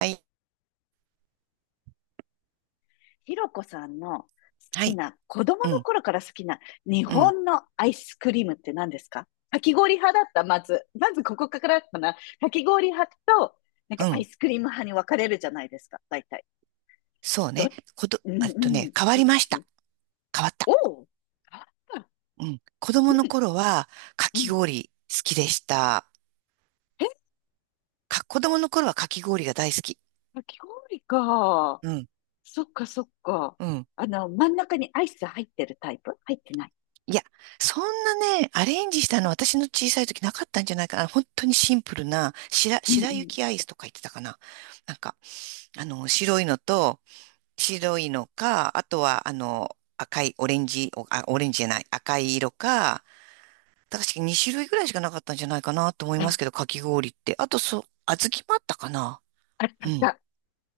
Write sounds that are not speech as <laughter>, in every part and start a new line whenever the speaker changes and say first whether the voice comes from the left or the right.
right: はい。
left: ひろこさんの好
right: は
left: き
right: い。
left: な、子供
right: う
left: の
right: ん。
left: 頃から好きな日
right: うん。
left: 本のアイスクリームって何ですか？かき氷派だった、まず。まずここからかな。かき氷派と、なん
right: う
left: かアイ
right: ん。
left: スクリーム派に分かれるじゃないですか、大体。
right: そう
left: ど、
right: ね。こと、
left: うん
right: えっ
left: う
right: と
left: ん、
right: ね、変わ
left: どっ
right: りまし
left: ち？
right: た。変わった。
left: おう、あ、
right: うん。子
left: う
right: 供の
left: ん、
right: 頃は、か
left: う
right: き
left: ん。
right: 氷好きでした。
left: え、
right: 子供の頃はかき氷が大好き。
left: かき氷か。
right: うん。
left: そっかそっか。
right: うん。
left: あの、真ん中にアイス入ってるタイプ？入ってない？
right: いや、そんなね、アレンジしたの私の小さい時なかったんじゃないかな。本当にシンプルな、
left: うんう
right: 白
left: ん。
right: 雪アイスとか言ってたかな。なんか、白いのと、白いのか、あとは、赤い、オレンジ、オレンジじゃない、赤い色か、確かに2種類ぐらいしかなかったんじゃないかなと思います
left: あ、
right: けど、かき氷って。あと、そう、小豆もあったかな。
left: あったあ
right: う
left: っ
right: ん、
left: た。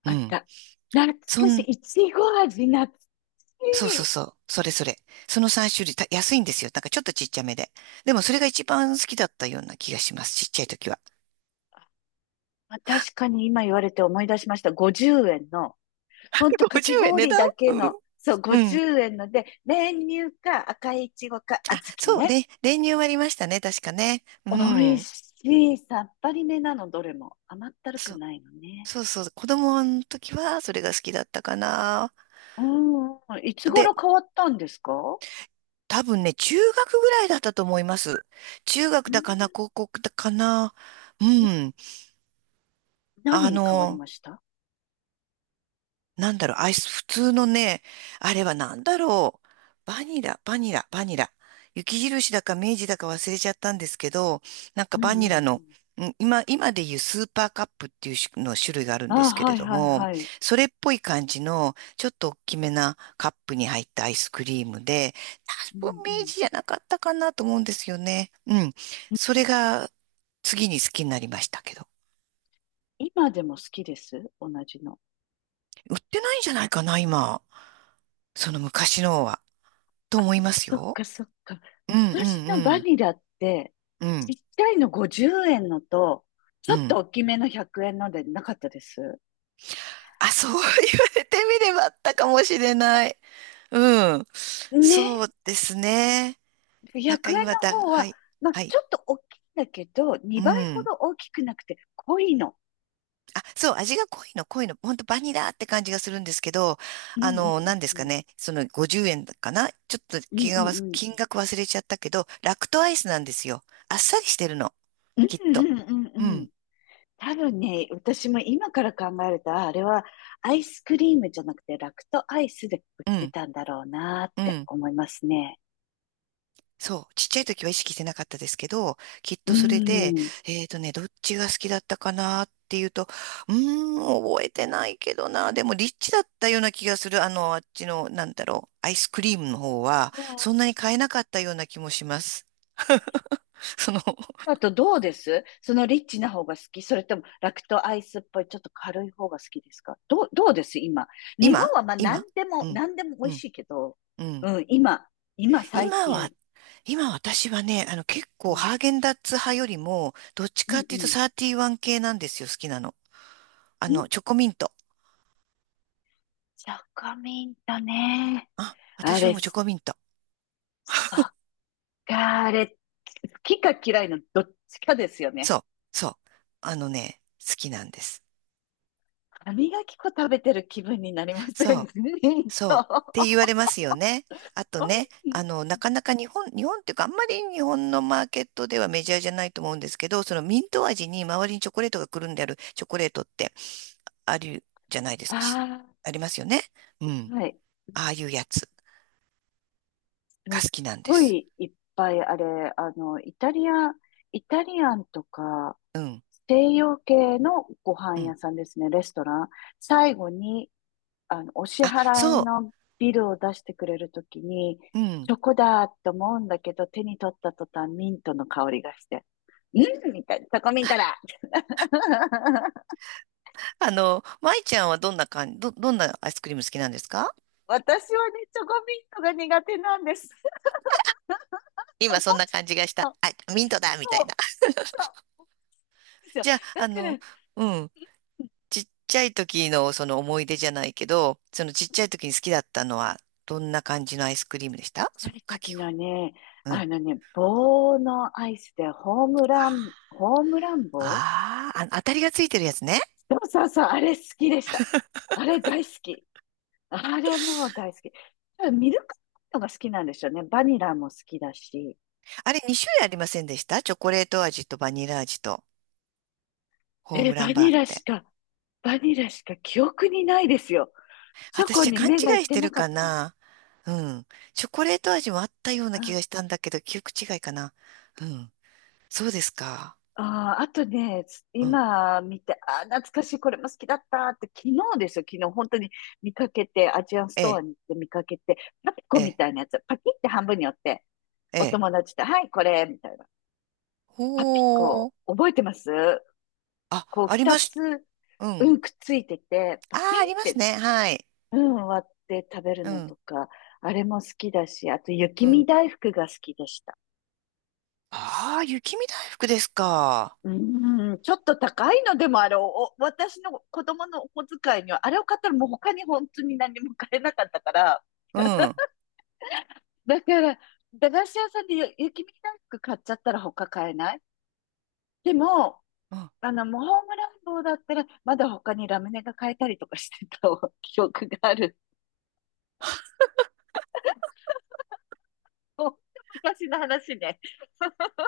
right: う
left: あっ
right: ん。
left: た。懐
right: そ
left: かし
right: ん、
left: い。いちご味、懐かし
right: そう
left: い。
right: そうそう。それそれ。その3種類、安いんですよ。なんかちょっとちっちゃめで。でもそれが一番好きだったような気がします。ちっちゃい時は。
left: あ、確かに今言われて思い出しました。50円の、ほんと
right: <laughs>
left: か
right: 50
left: き
right: 円値
left: 氷
right: 段。
left: だけ
right: うん。
left: の、そう、
right: うん。
left: 50円ので、練乳か赤いいちごか小
right: そう、
left: 豆ね。
right: 練乳もありましたね。確かね。う
left: 美味
right: ん。
left: しい。さっぱりめなの、どれも。甘ったるく
right: そう、
left: ないのね。
right: そうそう。子供の時はそれが好きだったかな。
left: うん。いつ
right: で、
left: 頃変わったんですか？
right: 多分ね、中学ぐらいだったと思います。中
left: う
right: 学だ
left: ん。
right: かな、高校だかな。うん。あ
left: 何に変わり
right: の、
left: ました？
right: なんだろう、アイス、普通のね、あれはなんだろう、バニラ、バニラ、バニラ。雪印だか明治だか忘れちゃったんですけど、なんか
left: うんう
right: バ
left: んう
right: ニラの、
left: ん。
right: 今でいうスーパーカップっていう種の種類があるんで
left: あ、
right: すけ
left: は
right: れ
left: い
right: ど
left: はい
right: も、
left: はい。
right: それっぽい感じの、ちょっと大きめなカップに入ったアイスクリームで、
left: う
right: 多
left: ん
right: 分
left: う
right: 明
left: ん。
right: 治じゃなかったかなと思うんですよね。うん。
left: う
right: それ
left: ん。
right: が次に好きになりましたけど。
left: 今でも好きです。同じの。
right: 売ってないんじゃないかな、今。その昔のは。と思います
left: そっ
right: よ。
left: かそっか。
right: うんうん
left: 昔
right: う
left: のバ
right: ん。
left: ニラって、
right: う
left: ちっ
right: ん
left: ちゃいの50円のと、ち
right: う
left: ょっと
right: ん。
left: 大きめの100円のでなかったです？
right: あ、そう言われてみればあったかもしれない。うん。
left: ね。
right: そうですね。なんか
left: 100円
right: 今
left: の
right: だ、
left: 方
right: は
left: は、
right: い。
left: まあ、
right: はい。
left: ちょっと大きいんだけど、
right: う
left: 2倍ほ
right: ん。
left: ど大きくなくて濃いの。
right: あ、そう、味が濃いの、濃いの。ほんとバニラって感じがするんですけど、
left: うんうんうん
right: 何です
left: う
right: か
left: ん。
right: ね。その50円かなちょっと
left: うん
right: 金
left: うん
right: 額は、
left: うん。
right: 忘れちゃったけど、ラクトアイスなんですよ。あっさりしてるの、
left: うん
right: きっと。
left: うんう
right: う
left: んうん。
right: ん。
left: 多分ね、私も今から考えると、ああれはアイスクリームじゃなくてラクトアイスで売っ
right: う
left: て
right: ん。
left: たんだろうなっ
right: う
left: て
right: ん。
left: 思いますね。
right: そう、ちっちゃい時は意識してなかったですけど、きっ
left: う
right: とそれで、
left: ん。
right: どっちが好きだったかなっていうと、うー覚えてないけどな、でもリッチだったような気がする、あっちの、なんだろう、アイスクリームの方は、
left: う
right: そん
left: ん。
right: なに買えなかったような気もします。<laughs> その、
left: だとどうです？そのリッチな方が好き？それともラクトアイスっぽいちょっと軽い方が好きですか？どうです今？日本
right: 今
left: はまあ何
right: 今
left: でも、
right: うん、
left: 何でも美
right: う
left: 味し
right: ん、
left: いけど、
right: うん。
left: うん、今最
right: 今
left: 近。
right: は、今私はね、結
left: う
right: 構
left: ん、
right: ハーゲンダッツ派よりも、どっち
left: う
right: か
left: ん、
right: っていうと
left: う
right: サーティワン系なんですよ、好きなの。
left: ん。うん、
right: チョコミント。
left: チョコミントね。
right: あ、
left: あ
right: 私は
left: れ、
right: もうチョ
left: そっ
right: コミント。
left: か、あれ、好きか嫌いのどっちかですよね。
right: そう、そう。あのね、好きなんです。
left: 歯磨き粉食べてる気分になりませ
right: そう、
left: ん？ <laughs> ミント。
right: そう。って言
left: <laughs>
right: われますよね。あとね、なかなか日本、日本っていうか、あんまり日本のマーケットではメジャーじゃないと思うんですけど、そのミント味に周りにチョコレートがくるんであるチョコレートってあるじゃないですか。
left: ああ、
right: ありますよね。うん。
left: はい。
right: ああいうやつ
left: す
right: が
left: っ
right: 好きなんで
left: ご
right: す。
left: いいっぱいあれ、あの、イタリアンとか、
right: うん、
left: 西洋系のご飯
right: うん。
left: 屋さんですね、レストラン。最後に、お支
right: あ、
left: 払い
right: そ
left: のビルを出してくれるときに、
right: う、うん。
left: チョコだと思うんだけど、手に取った途端、ミントの香りがして。うんみたいな、チョコミントだ。 <laughs>
right: 舞ちゃんはどんな感じ、どんなアイスクリーム好きなんですか？
left: 私はね、チョコミントが苦手なんです。<laughs> おも
right: 今そんな
left: ち
right: 感じがした。
left: ろ
right: あ、ミントだみた
left: そ
right: いな。
left: う、そうですよ。
right: じゃあ、
left: だから、
right: うん、ちっちゃい時のその思い出じゃないけど、そのちっちゃい時に好きだったのは、どんな感じのアイスクリームでした？
left: ちっ
right: その
left: い
right: か
left: 時
right: き氷。
left: のね、
right: う
left: あ
right: ん。
left: のね、棒のアイスでホームラン棒？
right: あーあ、当たりがついてるやつね。
left: そうそうそう、あれ好きでした。あれ大好き。あれもう大好き。多分ミルクのが好きなんですよね。バニラも好きだし。
right: あれ2種類ありませんでした？チョコレート味とバニラ味と、ホー
left: え、
right: ムラ
left: バ
right: ンバー
left: ニ
right: っ
left: ラし
right: て。
left: か、バニラしか記憶にないですよ。チョ
right: 私
left: コ
right: じゃ
left: に
right: 勘違
left: 目がいっ
right: いし
left: て
right: て
left: な
right: る
left: かっ
right: か
left: たか
right: な。うん。チョコレート味もあったような気
left: ら。
right: がしたんだけど、記憶違いかな。うん。そうですか。
left: ああ、あとね、
right: うん。
left: 今見て、ああ、懐かしい、これも好きだったって、昨日ですよ、昨日、本当に見かけて、アジアンス
right: え
left: トア
right: え、
left: に行って見かけて、パピコ
right: え
left: み
right: え、
left: たいなやつ、パキって半分に折って、
right: え
left: お
right: え。
left: 友達と、はい、これ、みたいな。パピ
right: ほ
left: コ、
right: ー。
left: 覚えてます？
right: あ、
left: こう、
right: あり
left: 二
right: ました。
left: つ、
right: う
left: う
right: ん。
left: ん、くっついてて、パ
right: あ
left: キ
right: あ、あ
left: ン
right: り
left: っ
right: ます
left: て、
right: ね。はい。
left: うん、割って食べる
right: う
left: の
right: ん。
left: とか、あれも好きだし、あと、雪
right: う
left: 見
right: ん。
left: 大福が好きでした。
right: ああ、雪見大福ですか。
left: うーん、ちょっと高いのでもあれを、私の子供のお小遣いには、あれを買ったらもう他に本当に何も買えなかったから、
right: うん。う
left: だから、駄菓子屋さんで雪見大福買っちゃったら他買えない。でも、
right: ん。
left: もうホームランボーだったら、まだ他にラムネが買えたりとかしてた <laughs> 記憶がある。ほんと昔の話ね。<laughs>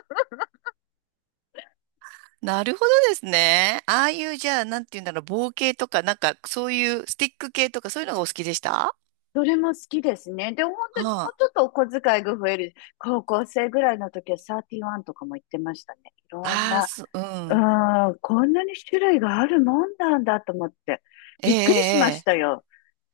right: なるほどですね。ああいう、じゃあ、なんていうんだろう、棒系とか、なんか、そういう、スティック系とか、そういうのがお好きでしたは？
left: どれも好きですね。で、本当にも
right: あ。
left: うちょっとお小遣いが増える。高校生ぐらいの時はサーティワンとかも行ってましたね。いろん
right: ああ、
left: な、
right: そ、うん。
left: うん、こんなに種類があるもんなんだと思って、
right: ええ、
left: び
right: え
left: っくりしま
right: え。え
left: し
right: え。
left: たよ。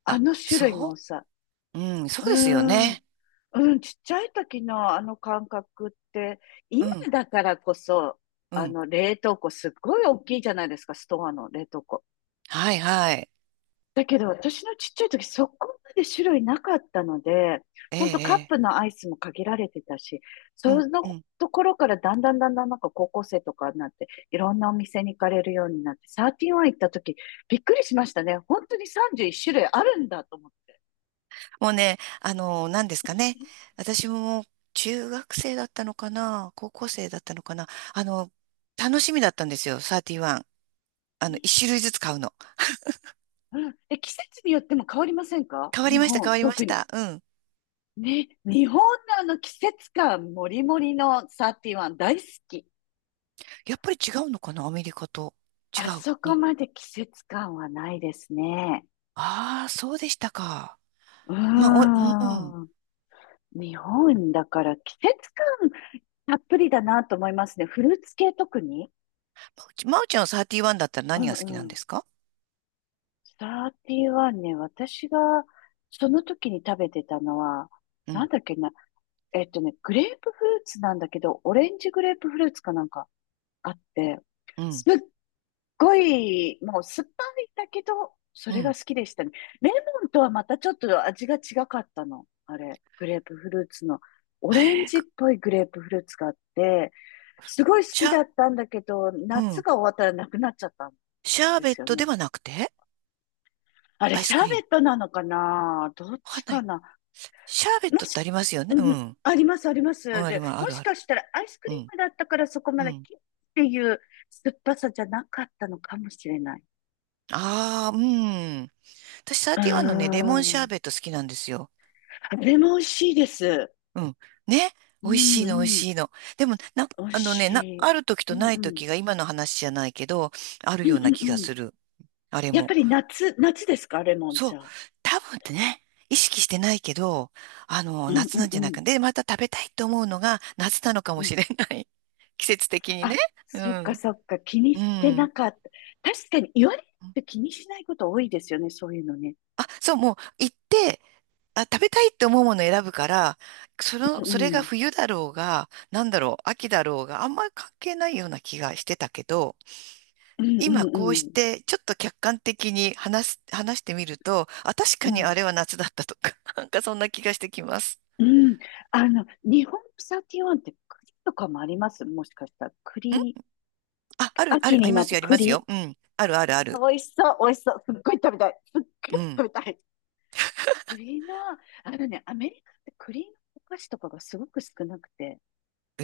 left: あ
right: あ、
left: の種類の
right: そ
left: 多さ。
right: う。うん、そう
left: う
right: ですよ
left: ん、
right: ね。
left: うん、ちっちゃい時のあの感覚って、
right: う
left: 今
right: ん、
left: だからこそ、
right: う
left: あ
right: ん。
left: の冷凍庫すっごい大きいじゃないですか、ストアの冷凍庫。
right: はい、はい。
left: だけど、私のちっちゃい時、そこまで種類なかったので、
right: え
left: ほんとカッ
right: え、
left: プのアイスも限られてたし、
right: ええ。う
left: そ
right: ん、う
left: の
right: ん。
left: ところからだんだんだんだんなんか高校生とかになって、いろんなお店に行かれるようになって、サーティワン行った時、びっくりしましたね。本当に31種類あるんだと思って。
right: もうね、何ですかね。私も中学生だったのかな、高校生だったのかな。あの、楽しみだったんですよ、サーティワン。一種類ずつ買うの。
left: うん。で、季節によっても変わりませんか？
right: 変わり
left: 日
right: ました、変
left: 本、
right: わりまし
left: 特に。
right: た。うん。
left: ね、日本のあの季節感もりもりのサーティワン大好き。
right: やっぱり違うのかな、アメリカと。違
left: あ
right: う。
left: そこ
right: に。
left: まで季節感はないですね。
right: ああ、そうでしたか。
left: うー
right: まあ、うん。
left: ん。日本だから季節感たっぷりだなと思いますね。フルーツ系特に。
right: まうちまおちゃんはサーティワンだったら
left: う
right: 何が好きな
left: んう
right: ん
left: ん。
right: ですか？
left: サーティワンね、私がその時に食べてたのは、
right: う
left: なん
right: ん、
left: だっけな、グレープフルーツなんだけど、オレンジグレープフルーツかなんかあって、
right: う
left: す
right: ん、
left: っごい、もう酸っぱいんだけど、そ
right: う
left: れが
right: ん。
left: 好きでしたね。レモンとはまたちょっと味が違かったの。あれ、グレープフルーツの、オレン
right: えー、
left: ジっ
right: く
left: ぽいグレープフルーツがあって、すごい好
right: シ
left: き
right: ャ、
left: だったんだけど、
right: う
left: 夏
right: ん。
left: が終わったらなくなっちゃったん
right: シャー
left: で
right: ベッ
left: すよ
right: トで
left: ね。
right: はなくて、
left: あれ、
right: アイ
left: シ
right: ス
left: ャ
right: ク
left: ー
right: リー
left: ベ
right: ム。
left: ットなのかな？どっ
right: わか
left: ち
right: んな
left: か
right: い。
left: な？
right: シャーベッ
left: も
right: トっ
left: し、
right: てありますよね。
left: う
right: う
left: ん、
right: ん。
left: あります、あります。
right: うん、あり
left: で、
right: ます。あ
left: も
right: る
left: し
right: ある。
left: かしたらアイスク
right: う
left: リー
right: ん。
left: ムだったからそこま
right: う
left: で
right: ん。
left: キッっていう酸っぱさじゃなかったのかもしれない。
right: ああ、うん。私、サー
left: うー
right: ティワンのね、レモンシャー
left: ん。
right: ベット好きなんですよ。
left: あれも美味しいです。
right: うん。ね。
left: う
right: 美味
left: ん
right: しいの、美味
left: うん。
right: しいの。でも、
left: 美味
right: あの
left: し
right: ね、
left: い。
right: ある時
left: う
right: と
left: ん
right: な
left: う
right: い
left: ん。
right: 時が今の話じゃないけど、ある
left: うん
right: ような気
left: うん
right: が
left: うん。
right: する。あれ
left: やっぱ
right: も。
left: り夏ですか、レモン
right: そ
left: じ
right: う。
left: ゃあ？
right: 多分ってね、意識してないけど、
left: うん
right: 夏
left: う
right: な
left: ん
right: んじ
left: う
right: ゃない
left: ん。
right: か。で、また食べたいと思うのが夏なのか
left: う
right: も
left: ん。
right: しれない。<laughs> 季節的にね。
left: あ、
right: う
left: そっか
right: ん。
left: そっか。気に
right: う
left: してな
right: ん。
left: かった。確かに言われて気にしないこと多いですよね、そういうのね。
right: あ、そう、もう行って、あ、食べたいって思うものを選ぶから、
left: う
right: それが
left: ん
right: 冬だろうが、なんだろう、秋だろうがあんまり関係ないような気がしてたけど、
left: うん。うん
right: 今
left: うん
right: こうし
left: うん。
right: てちょっと客観的に話してみると、あ、確
left: う
right: かに
left: ん。
right: あれは夏だったとか、<laughs> なんかそんな気がしてきます。
left: うん。あの、日本サーティワンって栗とかもあります？もしかしたら。
right: ん
left: 栗、
right: あ、ある、あ
left: 秋
right: る、あ
left: に
right: りま
left: なっ
right: す
left: て
right: よ、ありますよ。
left: 栗。
right: うん。ある、ある、ある。
left: 美味しそう、美味しそう。すっごい食べたい。すっごい
right: うん。
left: 食べたい。栗の、あのね、アメリカって栗のお菓子とかがすごく少なくて、
right: え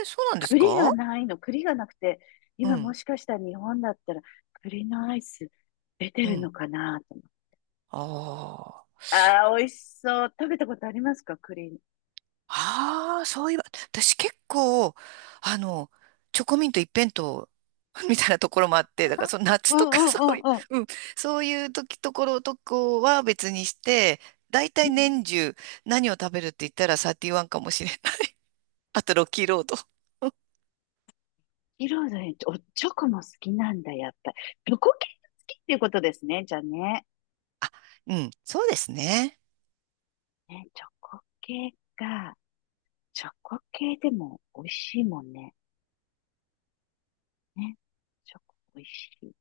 right: え、そうなんです
left: 栗
right: か？
left: がないの、栗がなくて、
right: う
left: 今も
right: ん、
left: しかしたら日本だったら栗のアイス出て
right: う
left: るの
right: ん。
left: かなと思って。
right: ああ。
left: ああ、美味しそう。食べたことありますか？栗。
right: ああ、そういえば、私結構、あの、チョコミント一辺倒 <laughs> みたいなところもあって、だからその夏
left: うん
right: と
left: う
right: か <laughs>
left: ん
right: そういう、
left: うんうん。
right: うん、そういう時、ところとこは別にして、だいた
left: うん
right: い
left: うん。
right: 年中何を食べるって言ったらサーティワンかもしれない。<laughs> あとロッキーロード。<laughs>
left: 色ロおチョコも好きなんだ、やっぱり。チョコ系が好きっていうことですね、じゃあね。
right: うん、そうですね。
left: ね、チョコ系か。チョコ系でも美味しいもんね。ね、チョコ美味しい。